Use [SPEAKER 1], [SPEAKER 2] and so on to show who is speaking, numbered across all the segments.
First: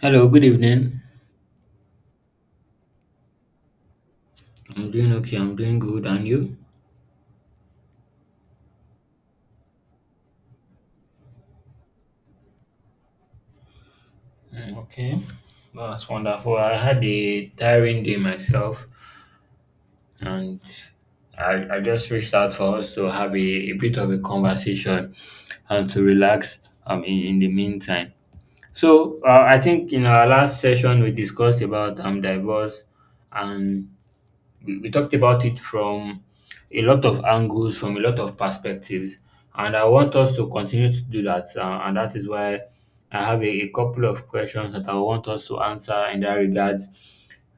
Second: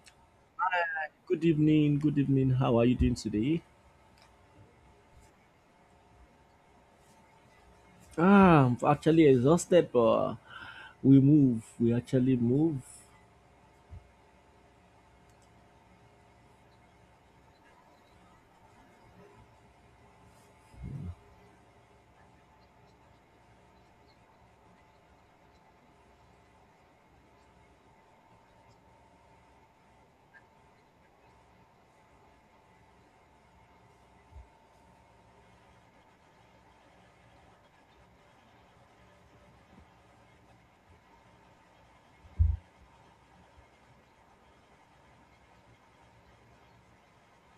[SPEAKER 1] Hello, good evening.
[SPEAKER 2] Good evening. Good evening. How are you doing today?
[SPEAKER 1] I'm doing okay. I'm doing good. And you?
[SPEAKER 2] I'm actually exhausted, but we move. We actually move.
[SPEAKER 1] Okay. That's wonderful. I had a tiring day myself, and I just reached out for us to have a bit of a conversation and to relax in the meantime. So, I think in our last session, we discussed about divorce and we talked about it from a lot of angles, from a lot of perspectives, and I want us to continue to do that. And that is why I have a couple of questions that I want us to answer in that regard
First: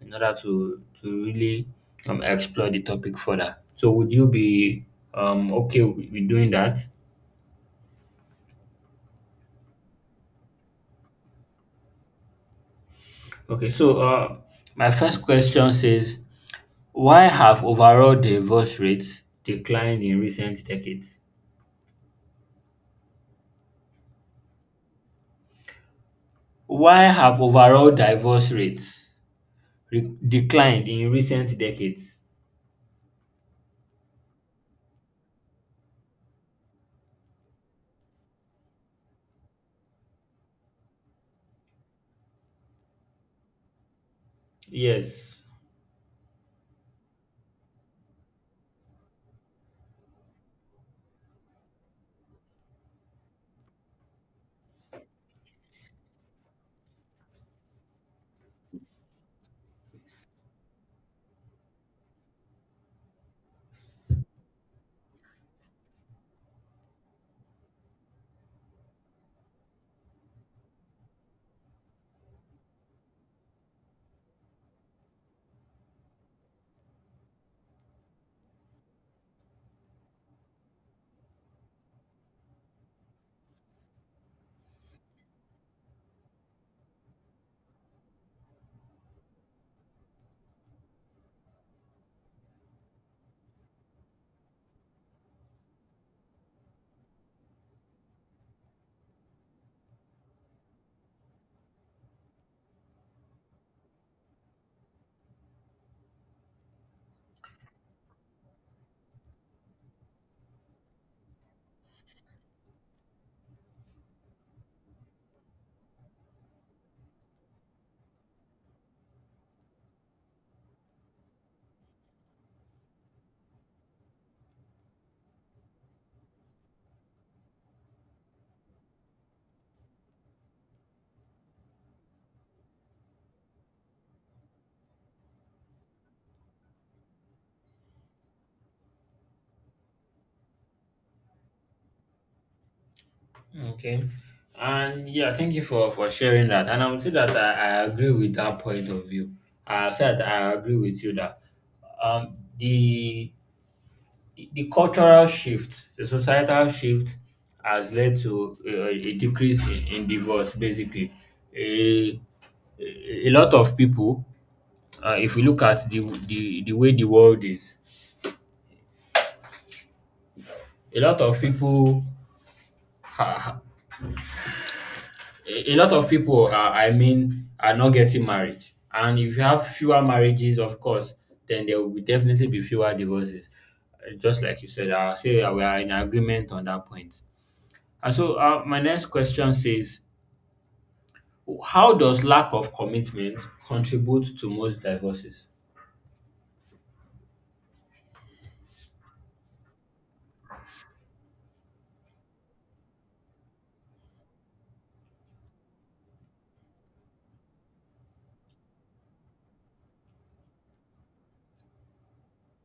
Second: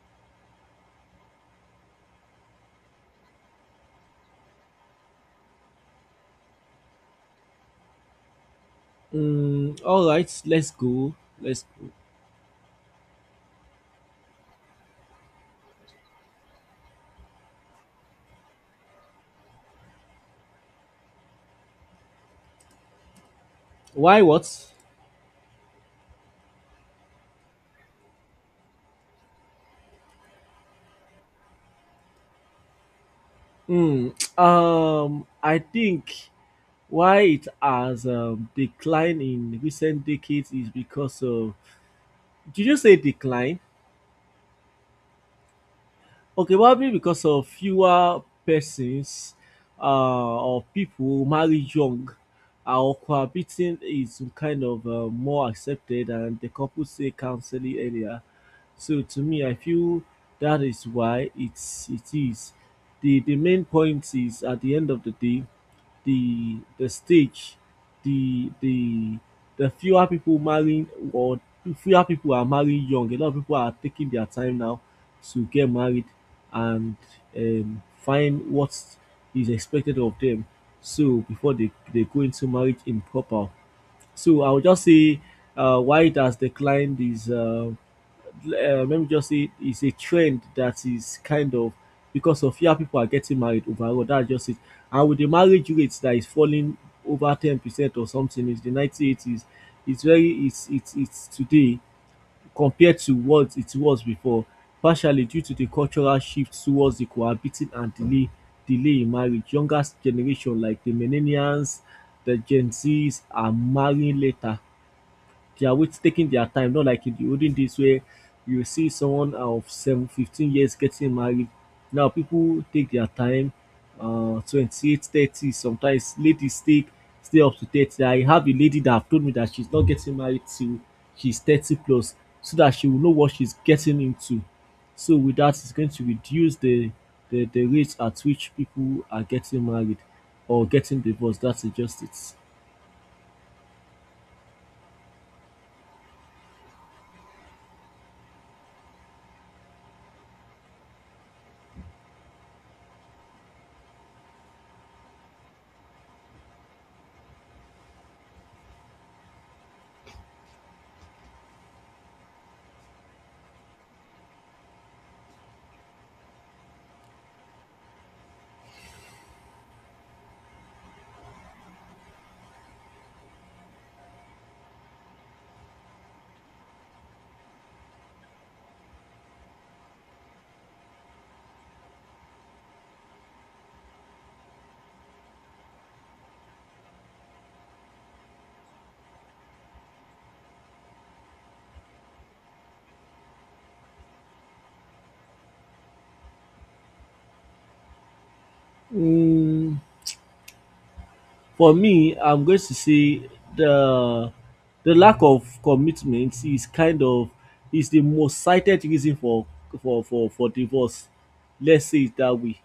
[SPEAKER 1] in order to really explore the topic further. So, would you be okay with doing that?
[SPEAKER 2] All right, let's go. Let's go.
[SPEAKER 1] Okay, so my first question says, why have overall divorce rates declined in recent decades?
[SPEAKER 2] Why what?
[SPEAKER 1] Why have overall divorce rates declined in recent decades.
[SPEAKER 2] Mm, I think why it has declined in recent decades is because of. Did you say decline?
[SPEAKER 1] Yes.
[SPEAKER 2] Okay, probably because of fewer persons, or people marry young, or cohabiting is kind of more accepted, and the couple say counseling earlier. So to me, I feel that is why it is. The main point is, at the end of the day, the stage, the fewer people marrying, or fewer people are marrying young. A lot of people are taking their time now to get married and find what is expected of them, so before they go into marriage improper. So I would just say why it has declined is, let me just say, it's a trend that is kind of because of fewer people are getting married overall. That's just it. And with the marriage rates that is falling over 10% or something is the 1980s, it's very, it's today compared to what it was before, partially due to the cultural shift towards the cohabiting and delay in marriage. Younger generation like the millennials, the Gen Zs are marrying later. They are with taking their time, not like in the olden days where you see someone of 7, 15 years getting married. Now people take their time, 28, 30, sometimes ladies take stay up to 30. I have a lady that have told me that she's not getting married till she's 30 plus, so that she will know what she's getting into. So with that, it's going to reduce the rate at which people are getting married or getting divorced. That's just it.
[SPEAKER 1] Okay. And yeah, thank you for sharing that. And I would say that I agree with that point of view. I said I agree with you that the cultural shift, the societal shift, has led to a decrease in divorce. Basically, a a lot of people, if we look at the the way the world is, a lot of people ha- a lot of people I mean are not getting married, and if you have fewer marriages, of course then there will definitely be fewer divorces. Just like you said, I say we are in agreement on that point, and so my next question says, how does lack of commitment contribute to most divorces?
[SPEAKER 2] Mm, For me, I'm going to say the the lack of commitment is the most cited reason for divorce. Let's say it that way.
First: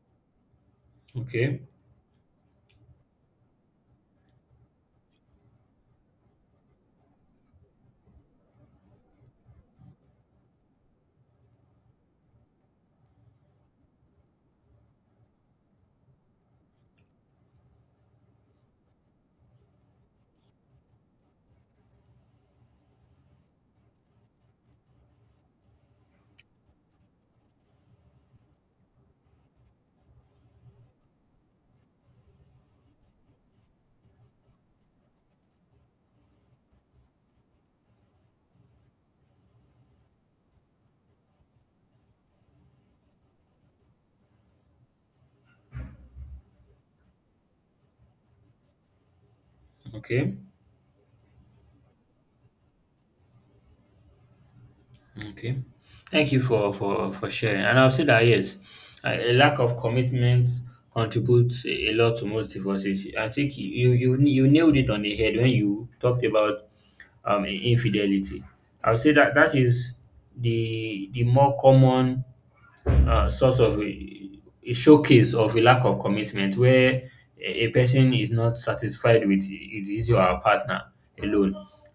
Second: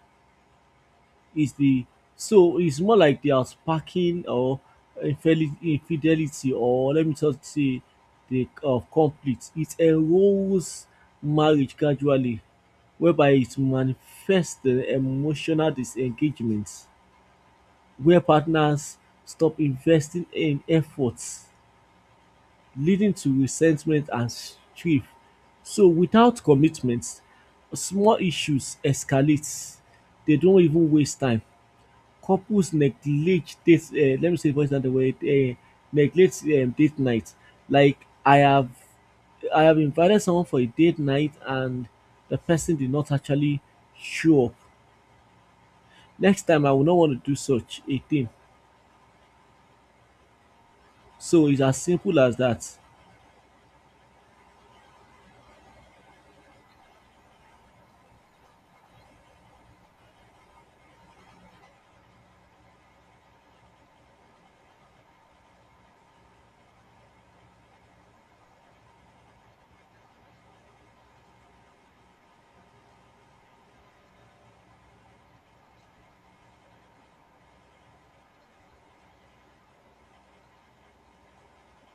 [SPEAKER 2] Is
[SPEAKER 1] Okay.
[SPEAKER 2] the, so it's more like they are sparking, or infidelity, or let me just say the of conflict. It erodes marriage gradually, whereby it manifests the emotional disengagement where partners stop investing in efforts, leading to resentment and strife. So without commitment, small issues escalate. They don't even waste time. Couples neglect date, let me say voice note, neglect date night. Like, I have I have invited someone for a date night, and the person did not actually show up. Next time I will not want to do such a thing.
[SPEAKER 1] Okay.
[SPEAKER 2] So it's as simple as that.
[SPEAKER 1] Okay. Thank you for sharing. And I'll say that yes, a lack of commitment contributes a lot to most divorces. I think you you nailed it on the head when you talked about infidelity. I would say that that is the more common source of a showcase of a lack of commitment, where a person is not satisfied with his or her partner alone,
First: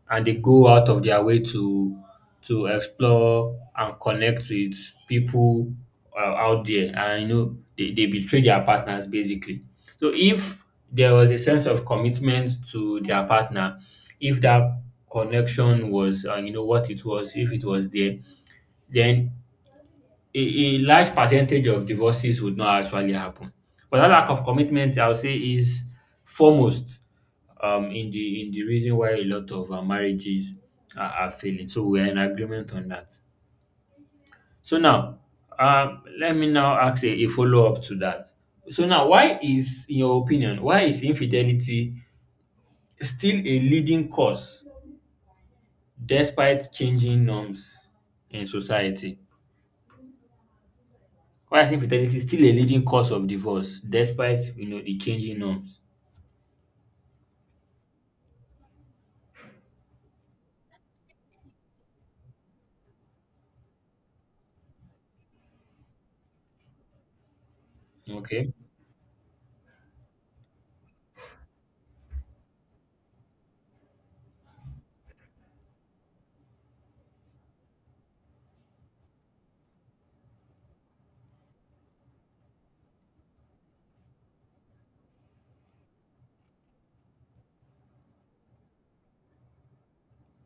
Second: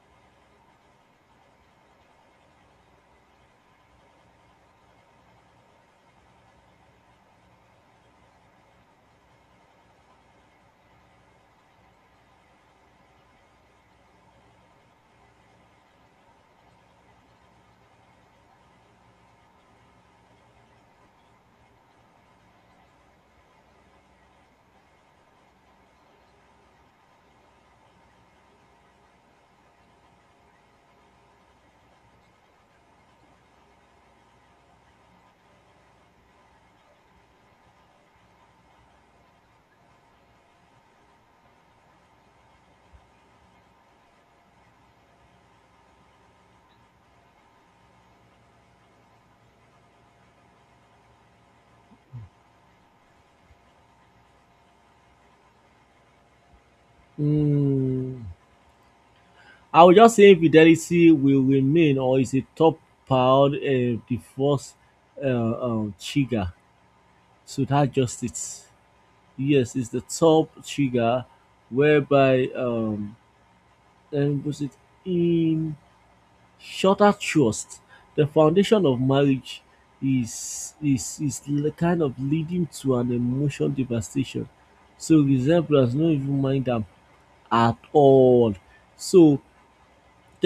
[SPEAKER 1] and they go out of their way to explore and connect with people out there, and you know they betray their partners basically. So if there was a sense of commitment to their partner, if that connection was you know what it was, if it was there, then a large percentage of divorces would not actually happen. But that lack of commitment, I would say, is foremost in the reason why a lot of marriages are failing. So we're in agreement on that. So now, let me now ask a follow up to that. So now, why is, in your opinion, why is infidelity still a leading cause despite changing norms in society? Quiescent infertility is still a leading cause of divorce despite you know the changing norms.
[SPEAKER 2] Mm, I would just say infidelity will remain, or is a top prior divorce trigger. So that just it.
[SPEAKER 1] Okay.
[SPEAKER 2] Yes, it's the top trigger whereby, and was it in shorter trust? The foundation of marriage is kind of leading to an emotional devastation. So resemblance, no even mind am at all. So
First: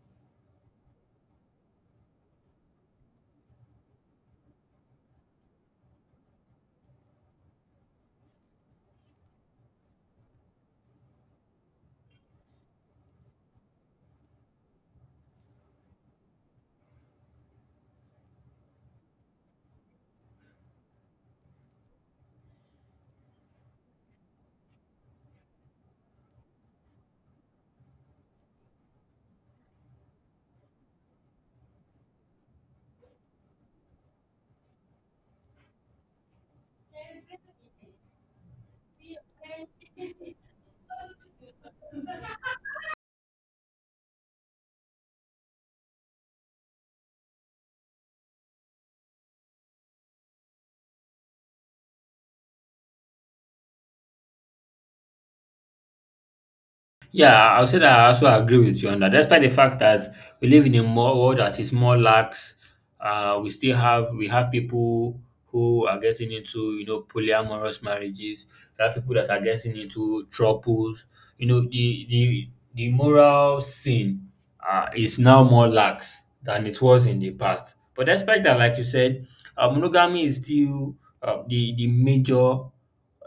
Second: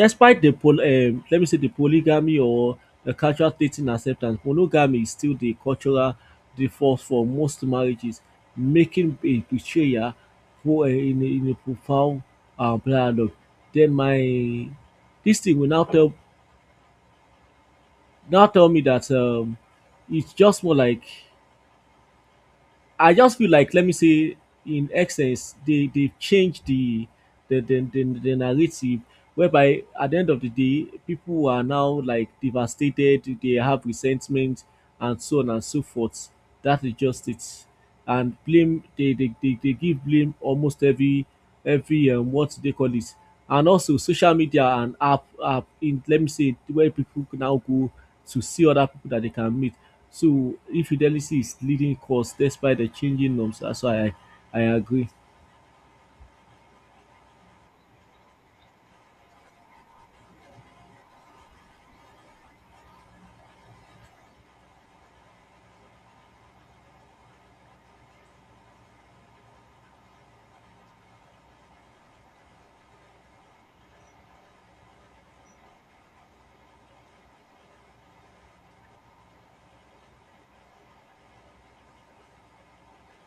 [SPEAKER 2] despite the pol let me say the polygamy or the cultural dating acceptance, monogamy is still the cultural default for most marriages, making a betrayal for a in a in a profound dialogue. Then my this thing will now tell me that it's just more like, I just feel like, let me say, in essence they change the the narrative, whereby at the end of the day people are now like devastated, they have resentment and so on and so forth. That is just it. And blame, they give blame almost every, what they call it. And also social media and app in, let me say, where people now go to see other people that they can meet. So infidelity is leading cause despite the changing norms. That's why I agree.
[SPEAKER 1] Yeah, I'll say that I also agree with you on that. Despite the fact that we live in a more world that is more lax, we still have, we have people who are getting into, you know, polyamorous marriages. We have people that are getting into troubles. You know the the moral sin is now more lax than it was in the past. But despite that, like you said, monogamy is still the major,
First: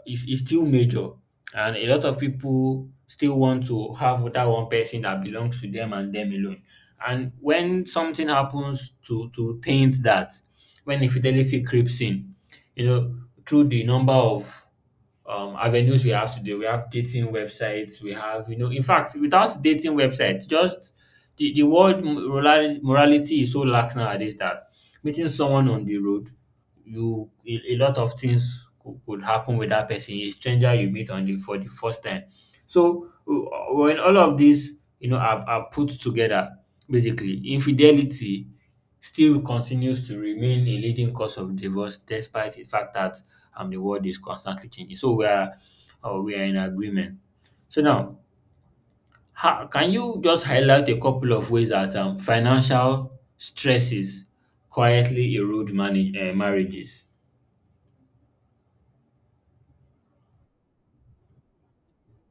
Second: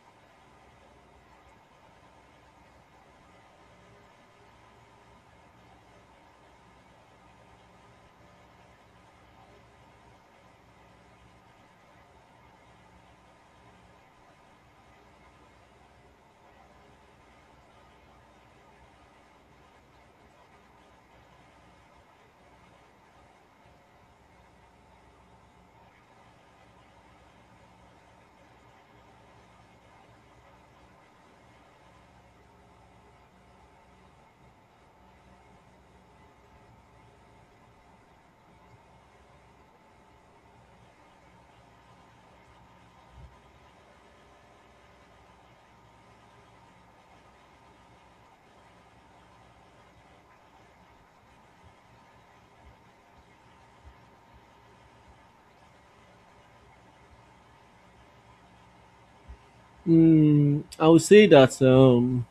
[SPEAKER 1] is still major, and a lot of people still want to have that one person that belongs to them and them alone. And when something happens to taint that, when infidelity creeps in, you know, through the number of avenues we have today. We have dating websites. We have, you know, in fact, without dating websites, just the word morality, morality is so lax nowadays that meeting someone on the road, you, a lot of things could happen with that person, a stranger you meet on the for the first time. So when all of these, you know, are put together, basically infidelity still continues to remain a leading cause of divorce despite the fact that the world is constantly changing. So we are in agreement. So now, how, can you just highlight a couple of ways that financial stresses quietly erode manage, marriages?
[SPEAKER 2] I would say that,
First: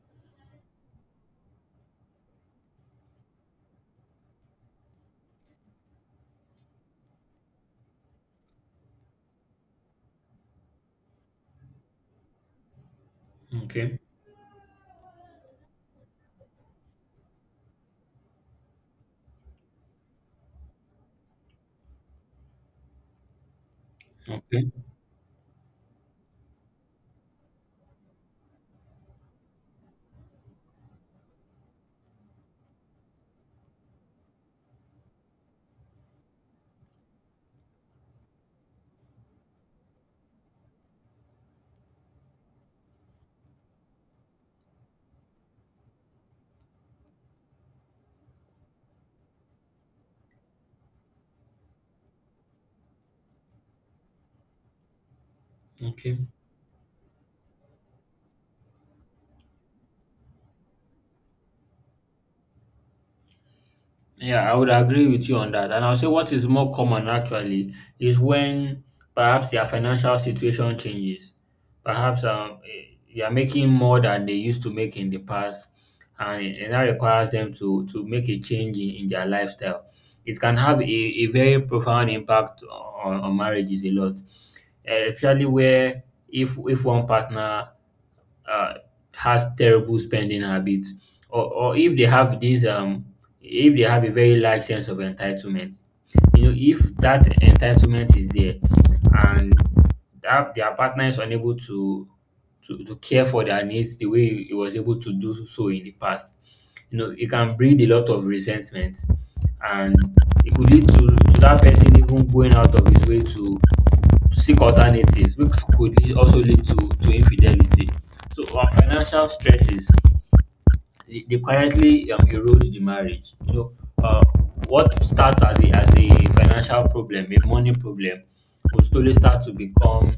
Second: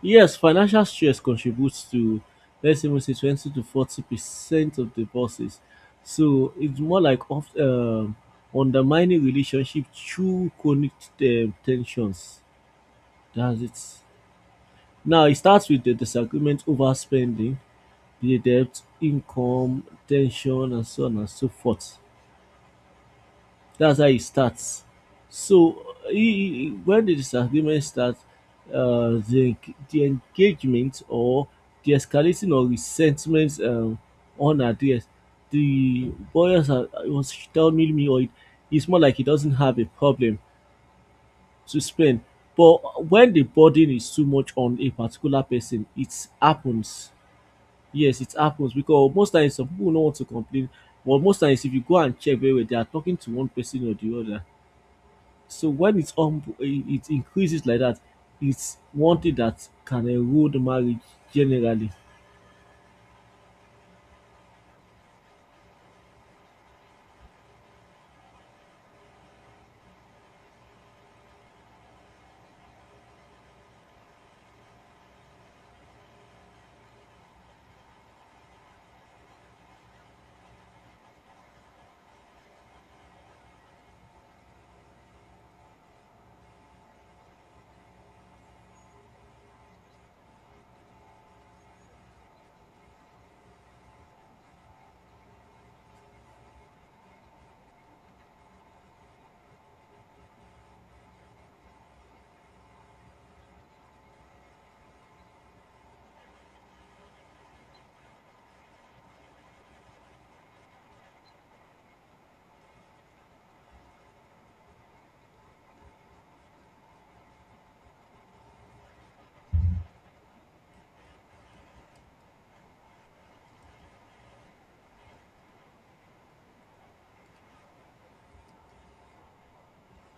[SPEAKER 2] yes, financial stress contributes to, let's even say, 20% to 40% of divorces. So it's more like of undermining relationship through chronic tensions. That's it.
[SPEAKER 1] Okay.
[SPEAKER 2] Now it starts with the disagreement over spending, the debt, income, tension, and so on and so forth. That's how it
[SPEAKER 1] Okay.
[SPEAKER 2] starts. So when the disagreement starts, uh, the the engagement or the escalating of resentment, unaddressed, the boys are, was telling me, or it, it's more like he doesn't have a problem to spend. But when the burden is too much on a particular person, it happens. Yes, it happens because most times some people don't want to complain, but most times if you go and check very well, they are talking to one person or the other. So when it's,
[SPEAKER 1] Okay.
[SPEAKER 2] it increases like that, it's one thing that can erode marriage generally.
[SPEAKER 1] Yeah, I would agree with you on that. And I'll say what is more common actually is when perhaps their financial situation changes. Perhaps they are making more than they used to make in the past, and, and that requires them to make a change in their lifestyle. It can have a very profound impact on marriages a lot, especially where if one partner uh, has terrible spending habits, or if they have this if they have a very large sense of entitlement, you know, if that entitlement is there, and that their partner is unable to to care for their needs the way he was able to do so in the past, you know, it can breed a lot of resentment, and it could lead to that person even going out of his way to seek alternatives, which could lead, also lead to infidelity. So, on financial stresses, they quietly erode the marriage. You know, uh, what starts as as a financial problem, a money problem, will slowly start to become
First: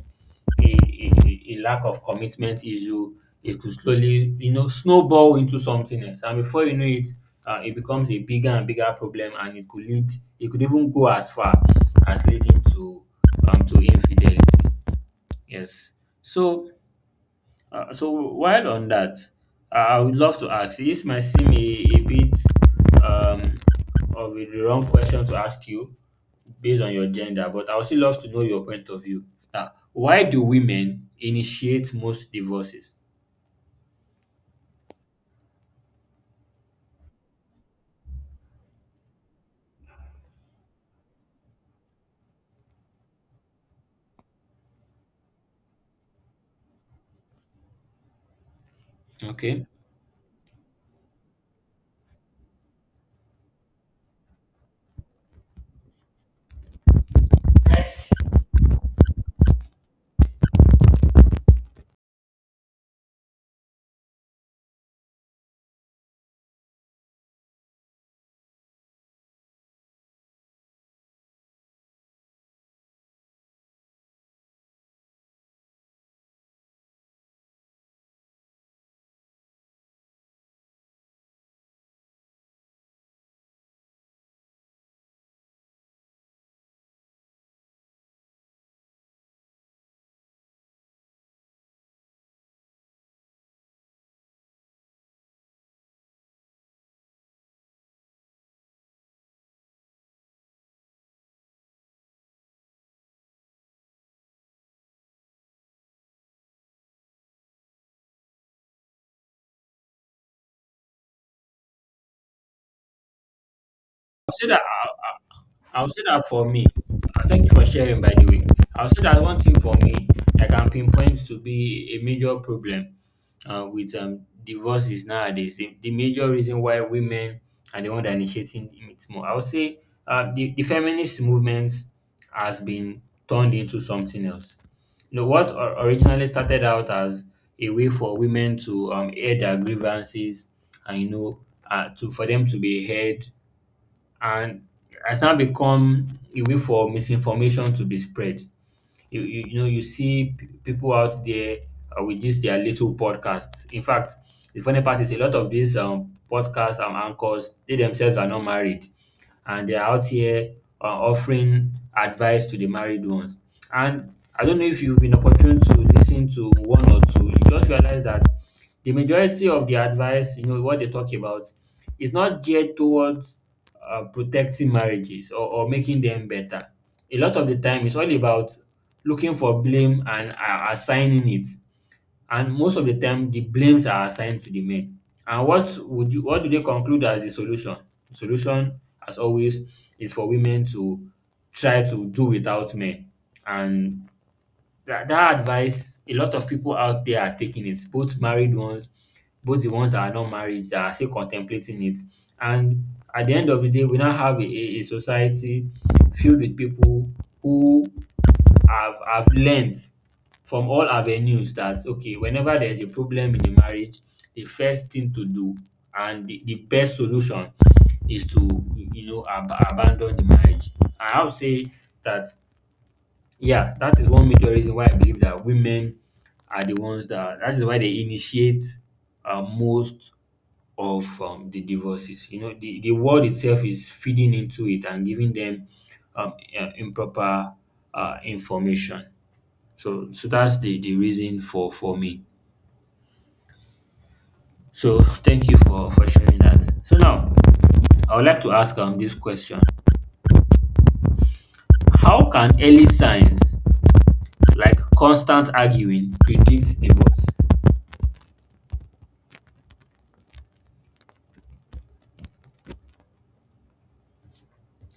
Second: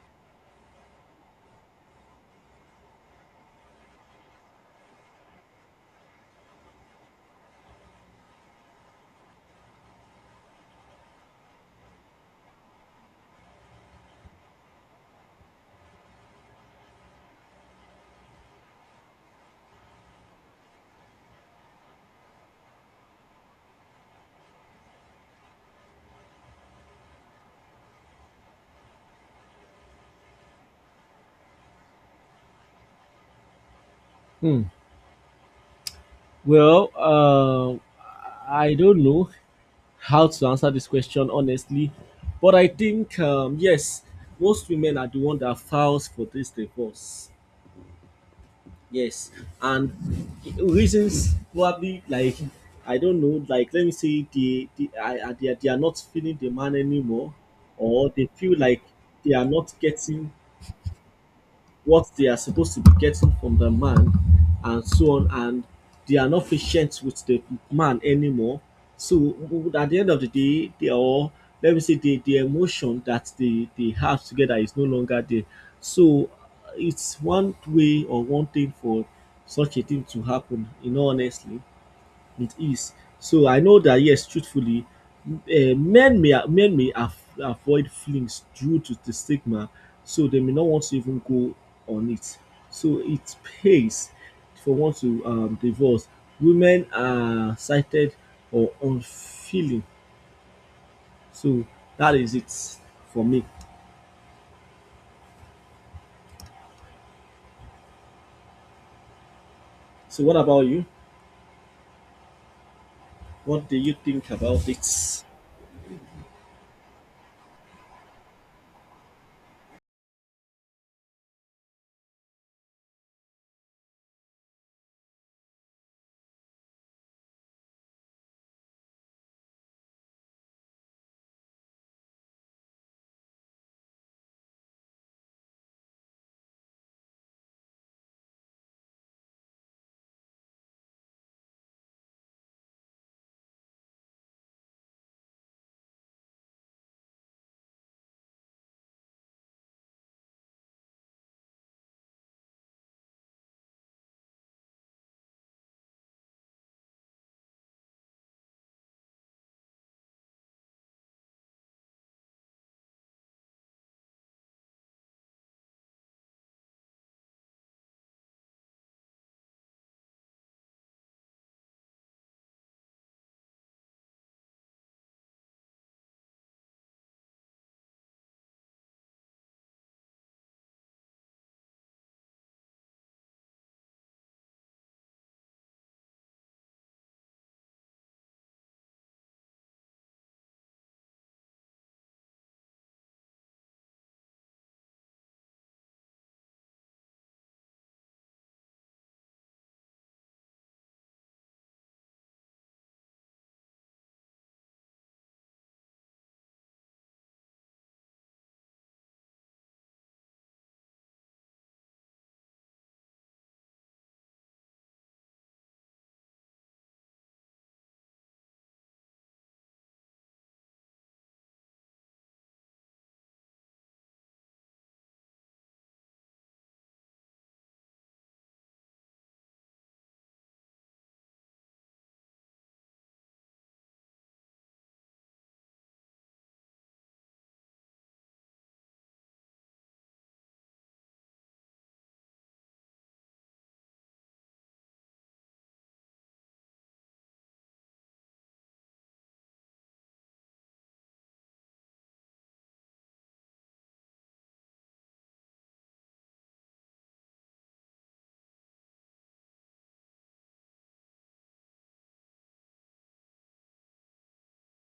[SPEAKER 1] a lack of commitment issue. It could slowly, you know, snowball into something else, and before you know it, it becomes a bigger and bigger problem, and it could lead, it could even go as far as leading to infidelity. Yes. So, so while on that, I would love to ask. This might seem a bit um, of a wrong question to ask you based on your gender, but I would still love to know your point of view. Why do women initiate most divorces?
[SPEAKER 2] Hmm. Well, I don't know how to answer this question honestly, but I think, yes, most women are the one that files for this divorce. Yes,
[SPEAKER 1] Okay.
[SPEAKER 2] and reasons probably like, I don't know, like, let me say they are not feeling the man anymore, or they feel like they are not getting what they are supposed to be getting from the man and so on. And they are not patient with the man anymore. So at the end of the day they are all, let me say, the emotion that they have together is no longer there. So it's one way or one thing for such a thing to happen, in all honestly, with ease. So I know that yes, truthfully, men may avoid feelings due to the stigma, so they may not want to even go on it. So it pays for one to, divorce. Women are cited or unfeeling. So that is it for me. So what about you? What do you think
[SPEAKER 1] I'll say that
[SPEAKER 2] about it?
[SPEAKER 1] for me, thank you for sharing, by the way. I'll say that one thing for me I can pinpoint to be a major problem with divorces nowadays. The major reason why women are the one that initiating it more. I would say the feminist movement has been turned into something else. You know, what originally started out as a way for women to air their grievances and, you know, to for them to be heard, and has now become a way for misinformation to be spread. You know you see people out there with this their little podcasts. In fact, the funny part is a lot of these podcasts and anchors, they themselves are not married, and they are out here offering advice to the married ones, and I don't know if you've been opportune to listen to one or two, you just realize that the majority of the advice, you know what they talk about, is not geared towards protecting marriages or making them better. A lot of the time it's all about looking for blame and are assigning it. And most of the time, the blames are assigned to the men. And what would you, what do they conclude as the solution? The solution, as always, is for women to try to do without men. And that advice, a lot of people out there are taking it, both married ones, both the ones that are not married, that are still contemplating it. And at the end of the day, we now have a society filled with people who I've learned from all avenues that okay, whenever there's a problem in a marriage, the first thing to do, and the best solution, is to, you know, abandon the marriage. And I would say that yeah, that is one major reason why I believe that women are the ones that is why they initiate most of the divorces. You know, the world itself is feeding into it and giving them um, improper information. So so that's the reason for me. So thank you for sharing that. So now I would like to ask this question: How can early signs like constant arguing predict divorce?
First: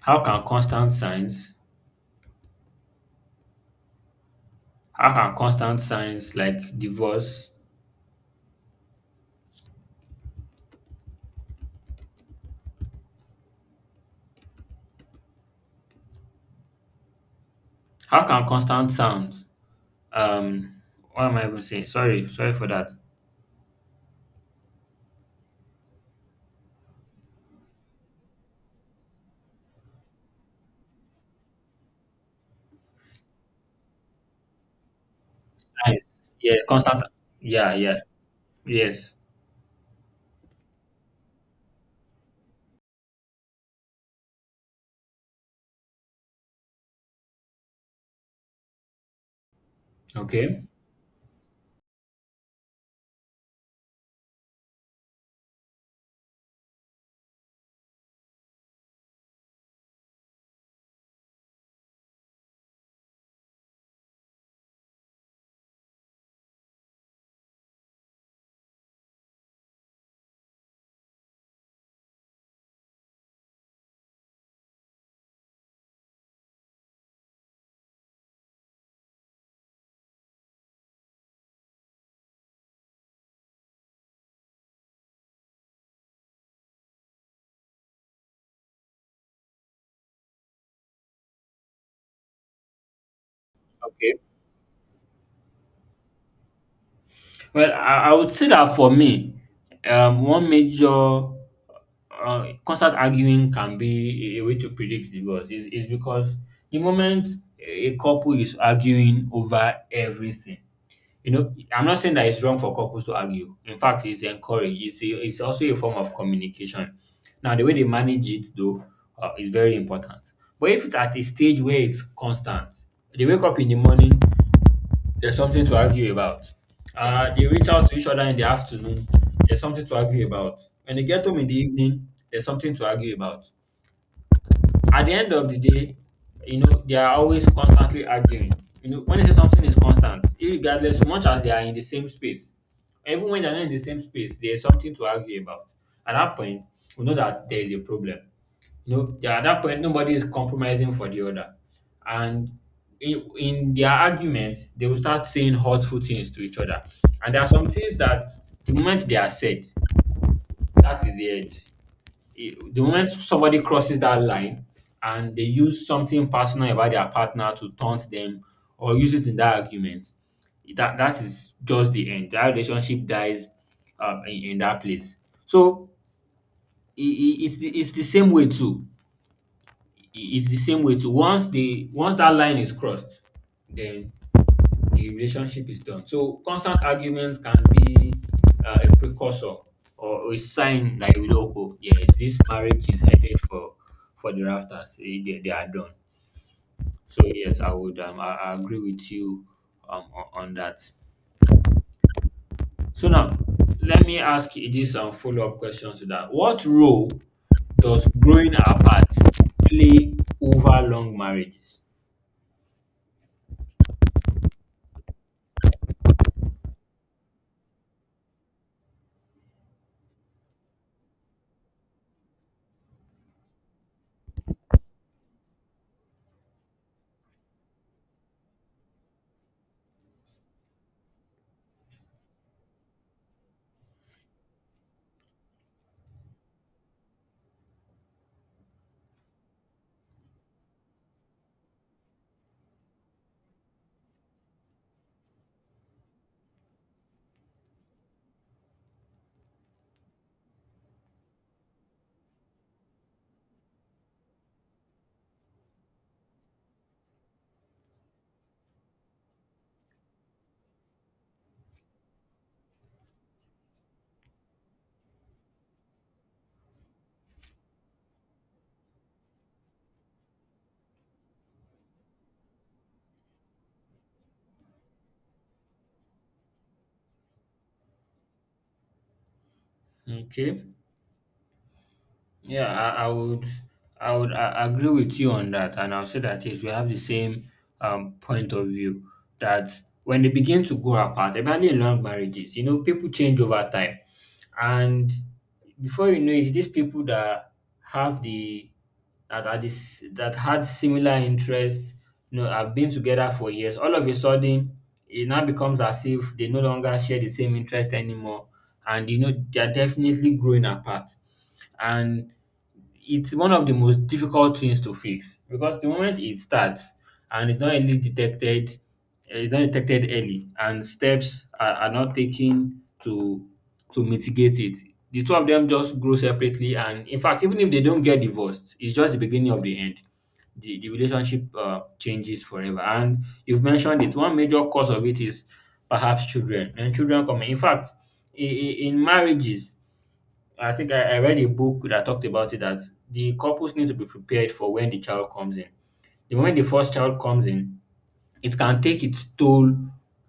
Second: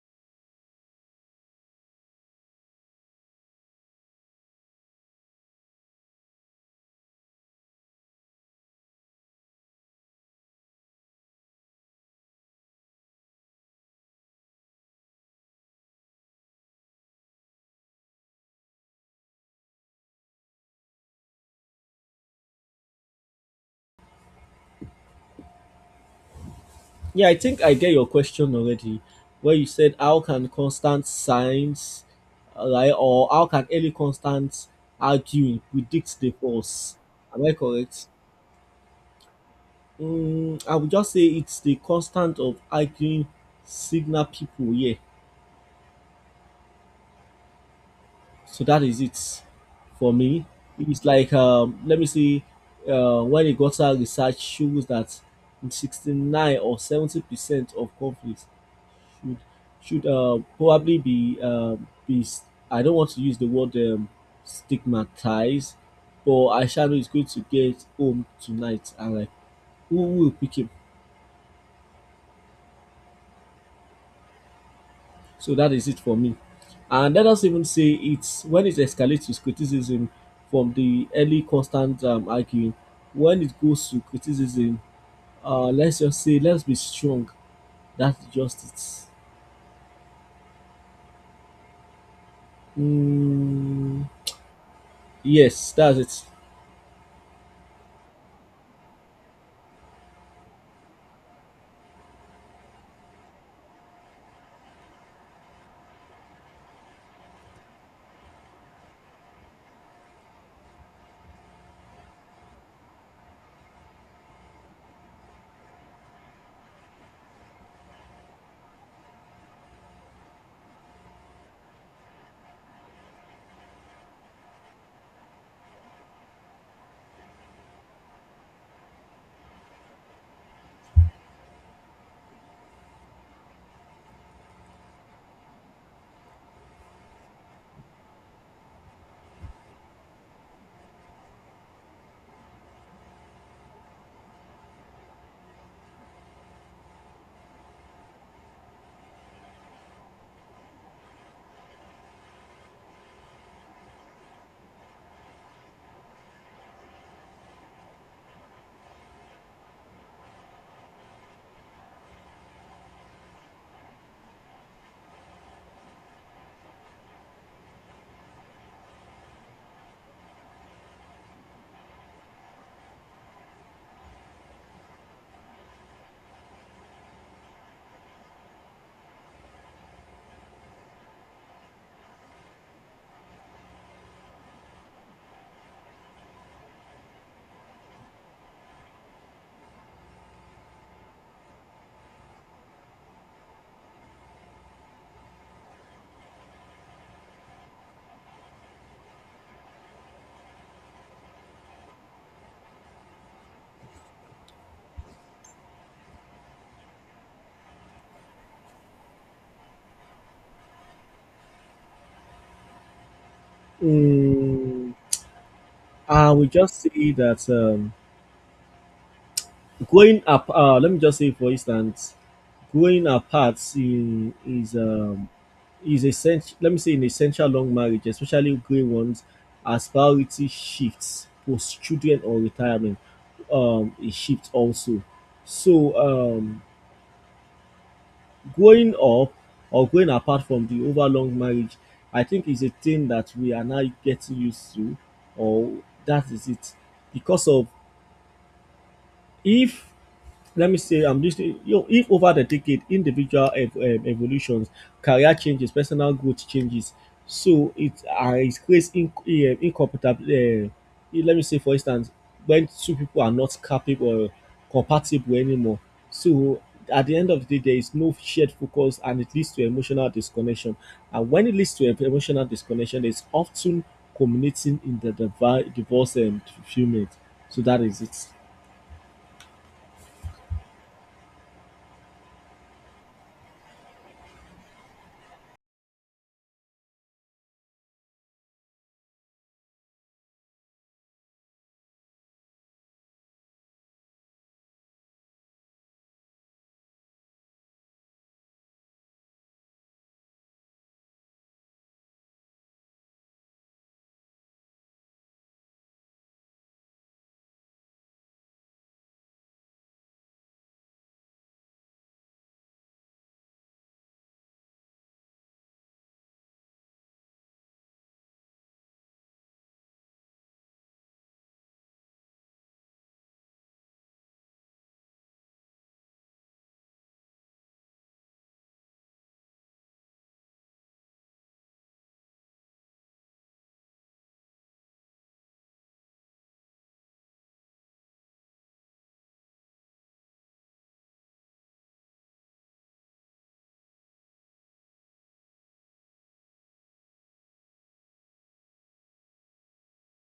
[SPEAKER 1] How can constant signs? How can constant signs like divorce? How can constant sounds? Um, what am I even saying? Sorry, sorry for that.
[SPEAKER 2] Yeah, I think I get your question already, where you said how can constant signs, like, or how can early constant arguing
[SPEAKER 1] Signs.
[SPEAKER 2] predict the
[SPEAKER 1] Yeah,
[SPEAKER 2] force?
[SPEAKER 1] constant.
[SPEAKER 2] Am I
[SPEAKER 1] Yeah, yeah.
[SPEAKER 2] correct?
[SPEAKER 1] Yes.
[SPEAKER 2] I would just say it's the constant of arguing signal people. Yeah, so that is it for me.
[SPEAKER 1] Okay.
[SPEAKER 2] It's like, let me see, when the gutter research shows that 69% or 70% of conflicts should should probably be, be s- I don't want to use the word, stigmatized, but I shall know he's going to get home tonight, and like who will pick him? So that is it for me. And let us even say it's when it escalates to criticism from the early constant, arguing, when it goes to criticism, let's just say let's be strong. That's just it. Mm,
[SPEAKER 1] Okay.
[SPEAKER 2] yes, that's it.
[SPEAKER 1] Well, I would say that for me, one major constant arguing can be a way to predict divorce is because the moment a couple is arguing over everything, you know, I'm not saying that it's wrong for couples to argue. In fact, it's encouraged. It's also a form of communication. Now, the way they manage it, though, is very important. But if it's at a stage where it's constant, they wake up in the morning, there's something to argue about. They reach out to each other in the afternoon. There's something to argue about. When they get home in the evening, there's something to argue about at the end of the day, you know, they are always constantly arguing. You know, when they say something is constant, regardless, so much as they are in the same space, even when they're not in the same space, there's something to argue about. At that point, we know that there is a problem. You know, yeah, at that point, nobody is compromising for the other. And in their arguments, they will start saying hurtful things to each other. And there are some things that the moment they are said, that is the end. The moment somebody crosses that line and they use something personal about their partner to taunt them or use it in that argument, that is just the end. That relationship dies in that place. So it's the same way too. It's the same way too. Once the once that line is crossed, then the relationship is done. So constant arguments can be a precursor or a sign that you know, oh, yes, this marriage is headed for the rafters. Eh, they are done. So yes, I would I agree with you on that. So now let me ask you this follow up question to that. What role does growing apart play over long marriages?
[SPEAKER 2] Mm. I will just say that, growing up. Let me just say, for instance, growing apart in, is, is essential. Let me say, in essential long marriage, especially grey ones, as priority shifts post children or retirement, it shifts also. So, growing up or growing apart from the over long marriage, I think is a thing that we are now getting used to, or that is it, because of if let me say I'm listening, you know, if over the decade individual evolutions, career changes, personal growth changes. So it, it creates in, incompatible, let me say, for instance, when two people are not capable or compatible anymore. So at the end of the day there is no shared focus and it leads to emotional disconnection. And when it leads to emotional disconnection, it's often culminating in the divorce and fulfillment. So that is it.
[SPEAKER 1] Okay. Yeah, I would, I would I agree with you on that, and I'll say that yes, we have the same point of view that when they begin to go apart, especially in long marriages, you know, people change over time, and before you know it, these people that have the that are this that had similar interests, you know, have been together for years. All of a sudden, it now becomes as if they no longer share the same interest anymore, and you know, they are definitely growing apart and it's one of the most difficult things to fix because the moment it starts and it's not really detected, eh, it's not detected early, and steps are not taken to mitigate it. The two of them just grow separately, and in fact, even if they don't get divorced, it's just the beginning of the end. The relationship changes forever, and you've mentioned it. One major cause of it is perhaps children, and children come in. In fact, in marriages, I think I read a book that talked about it that the couples need to be prepared for when the child comes in. The moment the first child comes in, it can take its toll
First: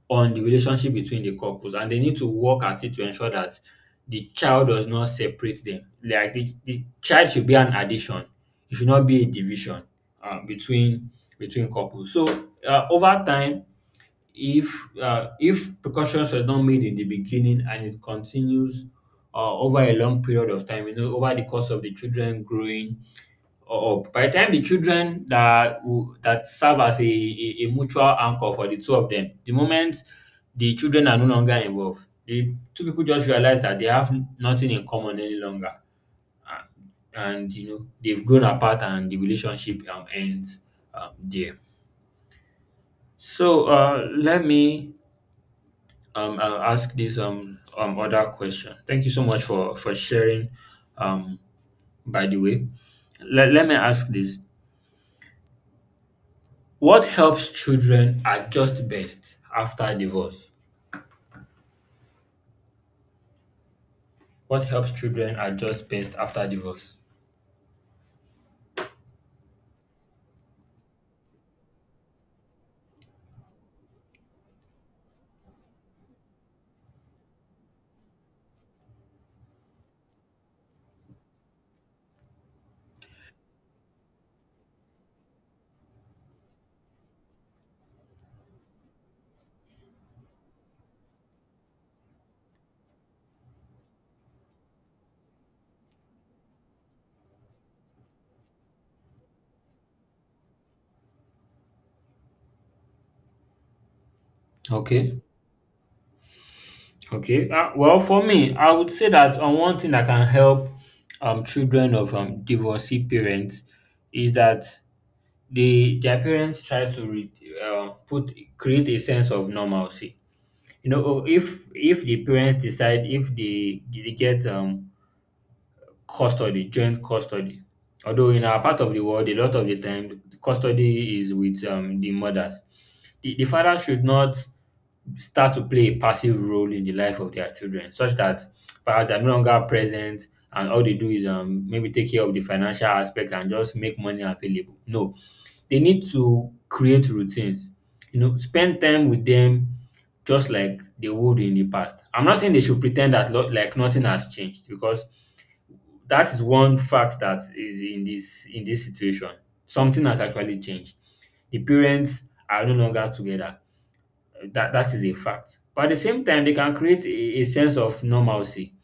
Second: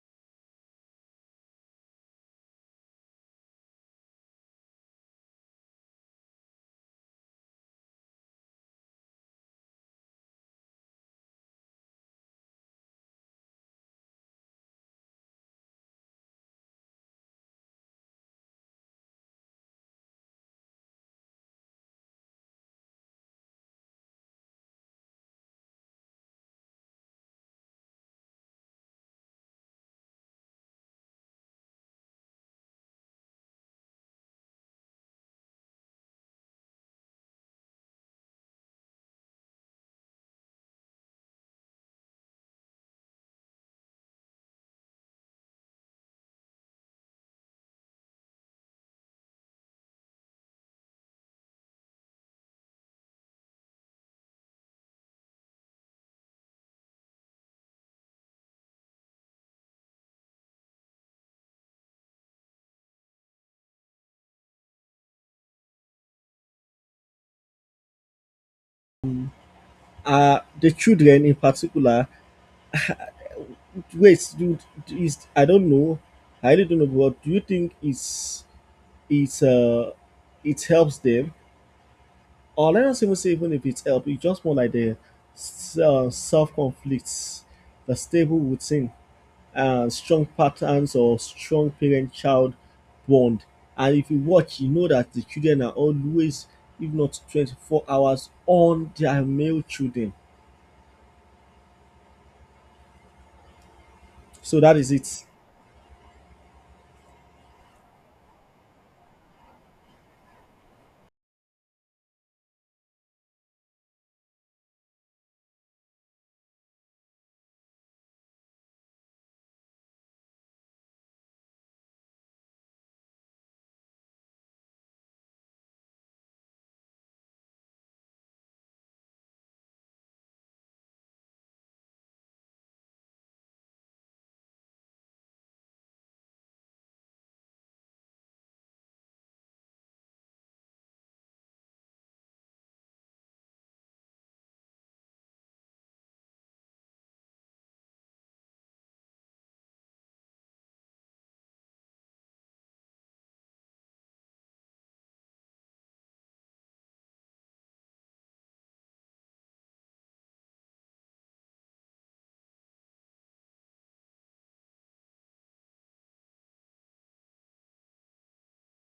[SPEAKER 1] on the relationship between the couples, and they need to work at it to ensure that the child does not separate them. Like the child should be an addition, it should not be a division between between couples. So over time, if precautions were not made in the beginning and it continues over a long period of time, you know, over the course of the children growing up, by the time the children that will, that serve as a mutual anchor for the two of them, the moment the children are no longer involved, the two people just realize that they have nothing in common any longer, and you know they've grown apart and the relationship ends there. So let me I'll ask this other question. Thank you so much for sharing. Um, by the way, let me ask this: What helps children adjust best after divorce? What helps children adjust best after divorce?
[SPEAKER 2] The children in particular, wait do, is, I don't know, I really don't know, but do you think it's it helps them? Or let us even say even if it's help, it's just more like the self conflicts, the stable routine, strong patterns or strong parent child bond. And if you watch, you know that the children are always, if not 24 hours, on their male children. So that is
[SPEAKER 1] Okay,
[SPEAKER 2] it.
[SPEAKER 1] okay. Well, for me, I would say that on one thing that can help children of divorcee parents is that they their parents try to put create a sense of normalcy you know oh, if the parents decide if they get custody joint custody although in our part of the world a lot of the time the custody is with the mothers the father should not start to play a passive role in the life of their children, such that perhaps they're no longer present and all they do is maybe take care of the financial aspect and just make money available. No, they need to create routines, you know, spend time with them just like they would in the past. I'm not saying they should pretend that like nothing has changed because that is one fact that is in this situation. Something has actually changed. The parents are no longer together that that is a fact. But at the same time, they can create a sense of normalcy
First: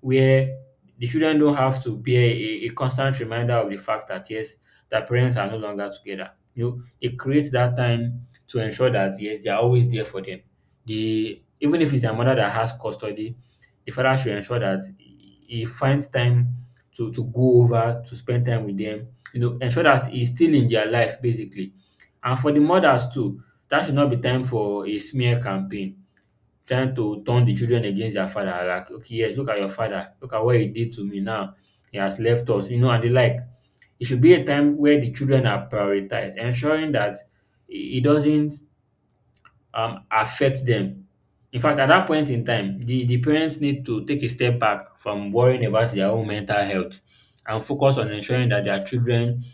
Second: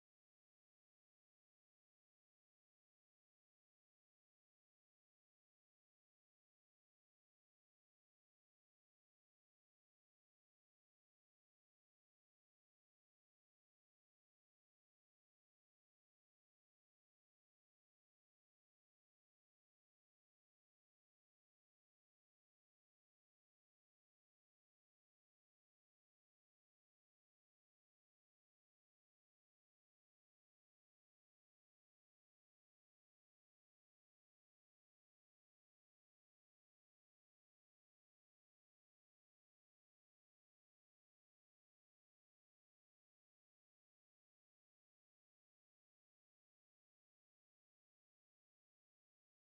[SPEAKER 1] where the children don't have to bear a constant reminder of the fact that yes, their parents are no longer together. You know, it creates that time to ensure that yes, they are always there for them. The even if it's a mother that has custody, the father should ensure that he finds time to go over to spend time with them, you know, ensure that he's still in their life basically. And for the mothers too, that should not be time for a smear campaign trying to turn the children against their father. Like, okay, yes, look at your father. Look at what he did to me now. He has left us, you know, and the like. It should be a time where the children are prioritized, ensuring that it doesn't affect them. In fact, at that point in time, the parents need to take a step back from worrying about their own mental health and focus on ensuring that their children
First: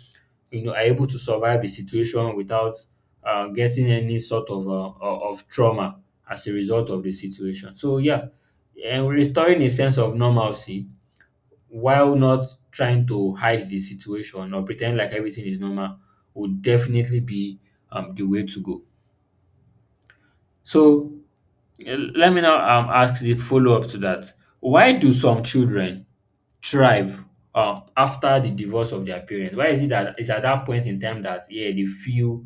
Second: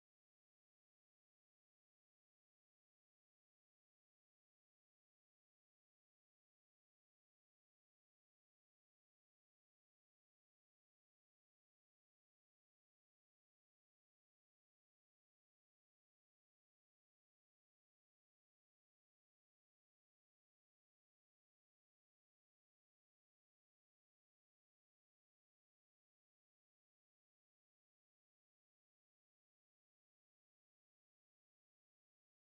[SPEAKER 1] you know are able to survive the situation without getting any sort of of trauma as a result of the situation. So yeah, and restoring a sense of normalcy while not trying to hide the situation or pretend like everything is normal would definitely be the way to go. So eh, let me now ask the follow up to that. Why do some children thrive after the divorce of their parents? Why is it that it's at that point in time that yeah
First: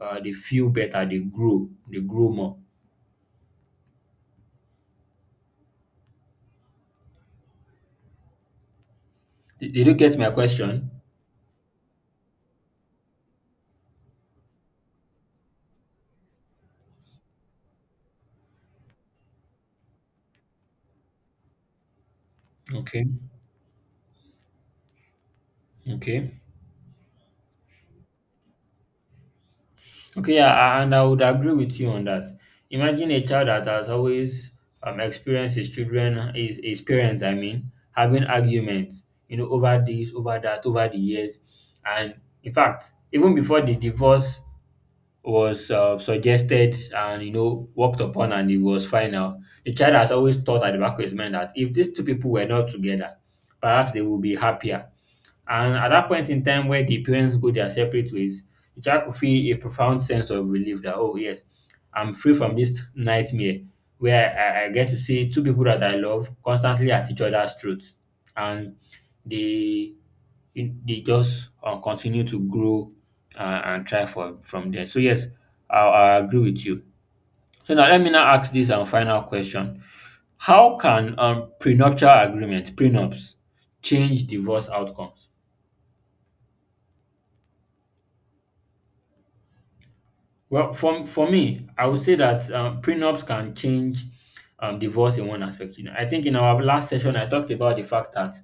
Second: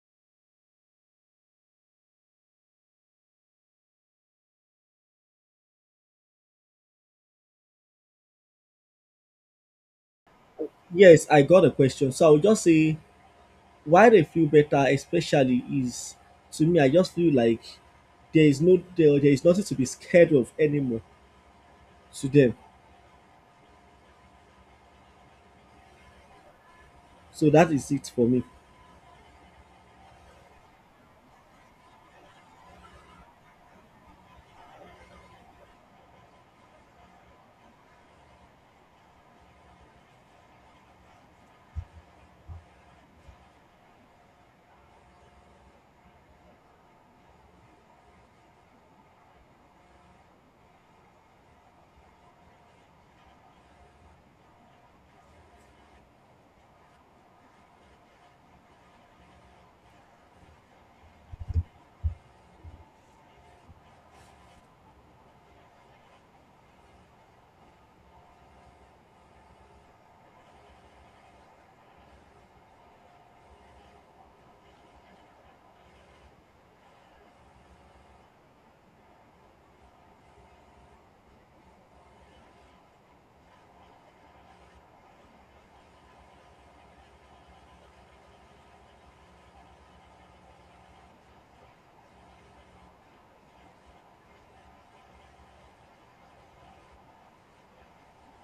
[SPEAKER 1] they feel better, they grow more. Did you get my question?
[SPEAKER 2] Yes, I got a question. So I'll just say why they feel better, especially is, to me, I just feel like there is no there is nothing to be scared of anymore to them.
[SPEAKER 1] Okay, okay.
[SPEAKER 2] So that is it for me.
[SPEAKER 1] Okay, yeah, and I would agree with you on that. Imagine a child that has always experienced his parents, I mean, having arguments, you know, over this, over that, over the years. And in fact, even before the divorce was suggested and, you know, worked upon and it was final, the child has always thought at the back of his mind that if these two people were not together, perhaps they would be happier and at that point in time where the parents go their separate ways, the child could feel a profound sense of relief that, oh, yes, I'm free from this nightmare where I get to see two people that I love constantly at each other's throats. And they, they just continue to grow and try for from there. So, yes, I agree with you. So, now let me now ask this and final question. How can prenuptial agreement, prenups, change divorce outcomes? Well, for me, I would say that prenups can change divorce in one aspect. You know, I think in our last session, I talked about the fact that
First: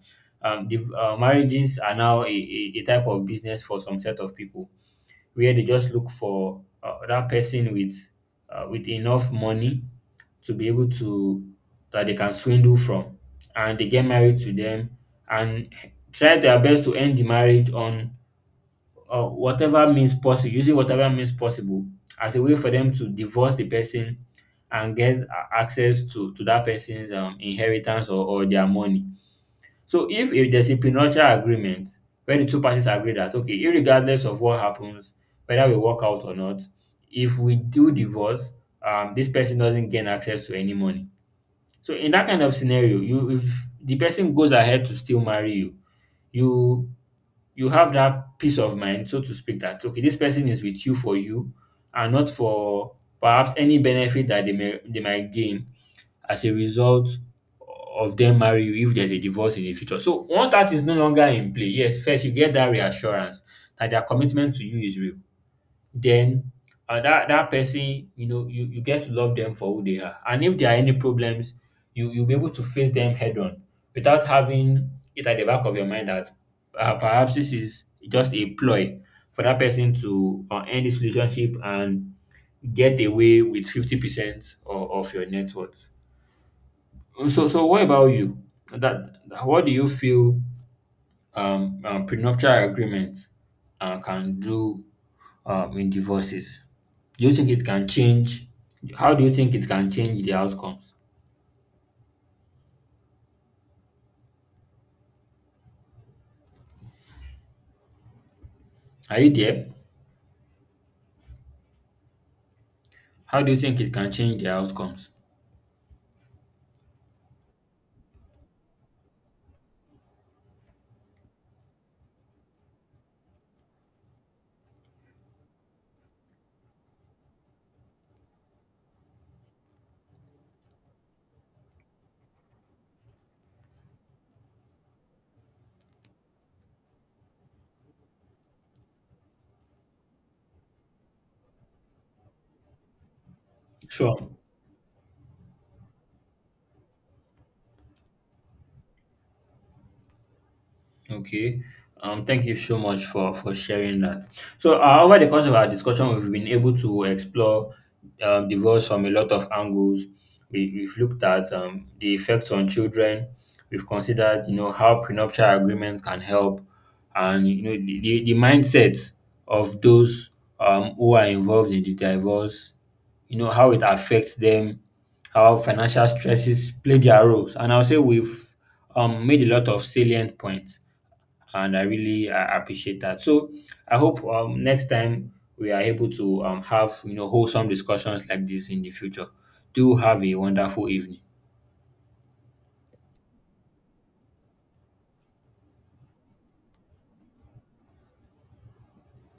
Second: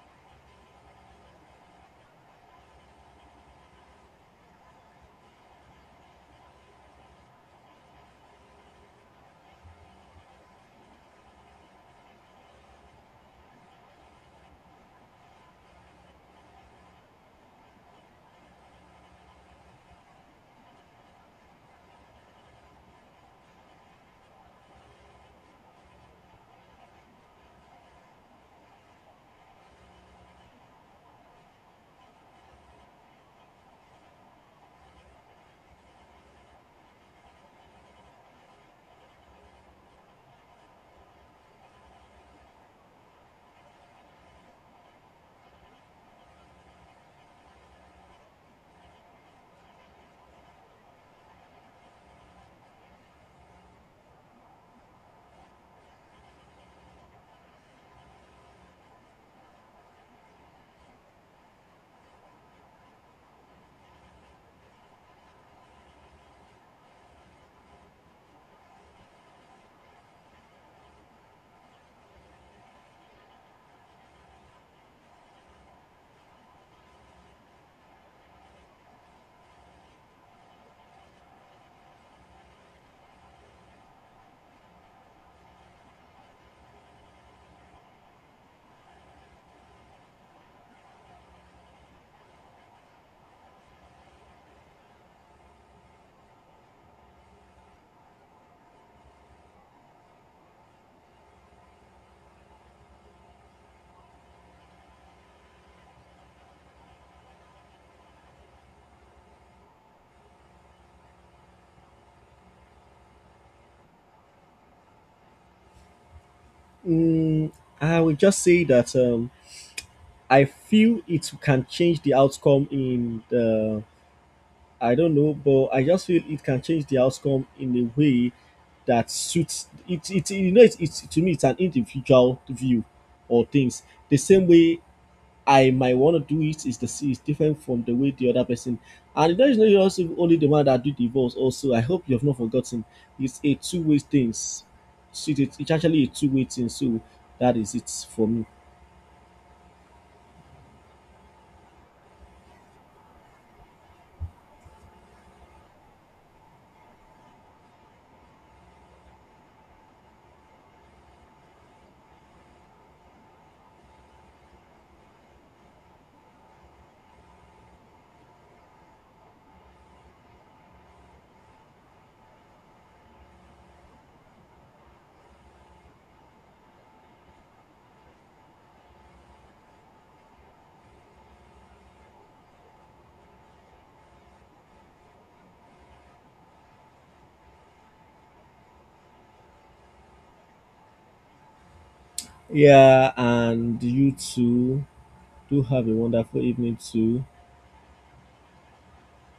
[SPEAKER 1] the marriages are now a type of business for some set of people, where they just look for that person with enough money to be able to that they can swindle from, and they get married to them and try their best to end the marriage on or whatever means possible, using whatever means possible as a way for them to divorce the person and access to that person's inheritance or their money. So if there's a prenuptial agreement where the two parties agree that okay, irregardless of what happens, whether we work out or not, if we do divorce, this person doesn't gain access to any money. So in that kind of scenario, you if the person goes ahead to still marry you, you you have that peace of mind, so to speak, that okay, this person is with you for you and not for perhaps any benefit that they might gain as a result of them marry you if there's a divorce in the future. So once that is no longer in play, yes, first you get that reassurance that their commitment to you is real then that dat person you know you get to love them for who they are and if there are any problems you'll be able to face them head on without having it at the back of your mind that perhaps this is just a ploy for that person to end this relationship and get away with 50% of your net worth. So so what about you? What do you feel prenuptial agreement can do in divorces? Do you think it can change? How do you think it can change the outcomes? Are you there? How do you think it can change the outcomes?
[SPEAKER 2] Mm, I will just say that, I feel it can change the outcome in the, I don't know, but I just feel it can change the outcome in a way that suits it. It, you know it's, to me it's an individual view or things. The same way I might want to do it is the is different from the way the other person. And there is no also only the one that do divorce. Also, I hope you have not forgotten. It's a two-way
[SPEAKER 1] Sure.
[SPEAKER 2] thing. So it- it's actually a two-way thing. So that is it for me.
[SPEAKER 1] Okay. Thank you so much for sharing that. So, over the course of our discussion, we've been able to explore divorce from a lot of angles. We've looked at the effects on children. We've considered, you know, how prenuptial agreements can help, and you know, the mindset of those who are involved in the divorce. You know how it affects them, how financial stresses play their roles, and I'll say we've made a lot of salient points and I really appreciate that. So I hope next time we are able to have you know wholesome discussions like this in the future. Do have a wonderful evening.
[SPEAKER 2] Yeah, and you too. Do have a wonderful evening too.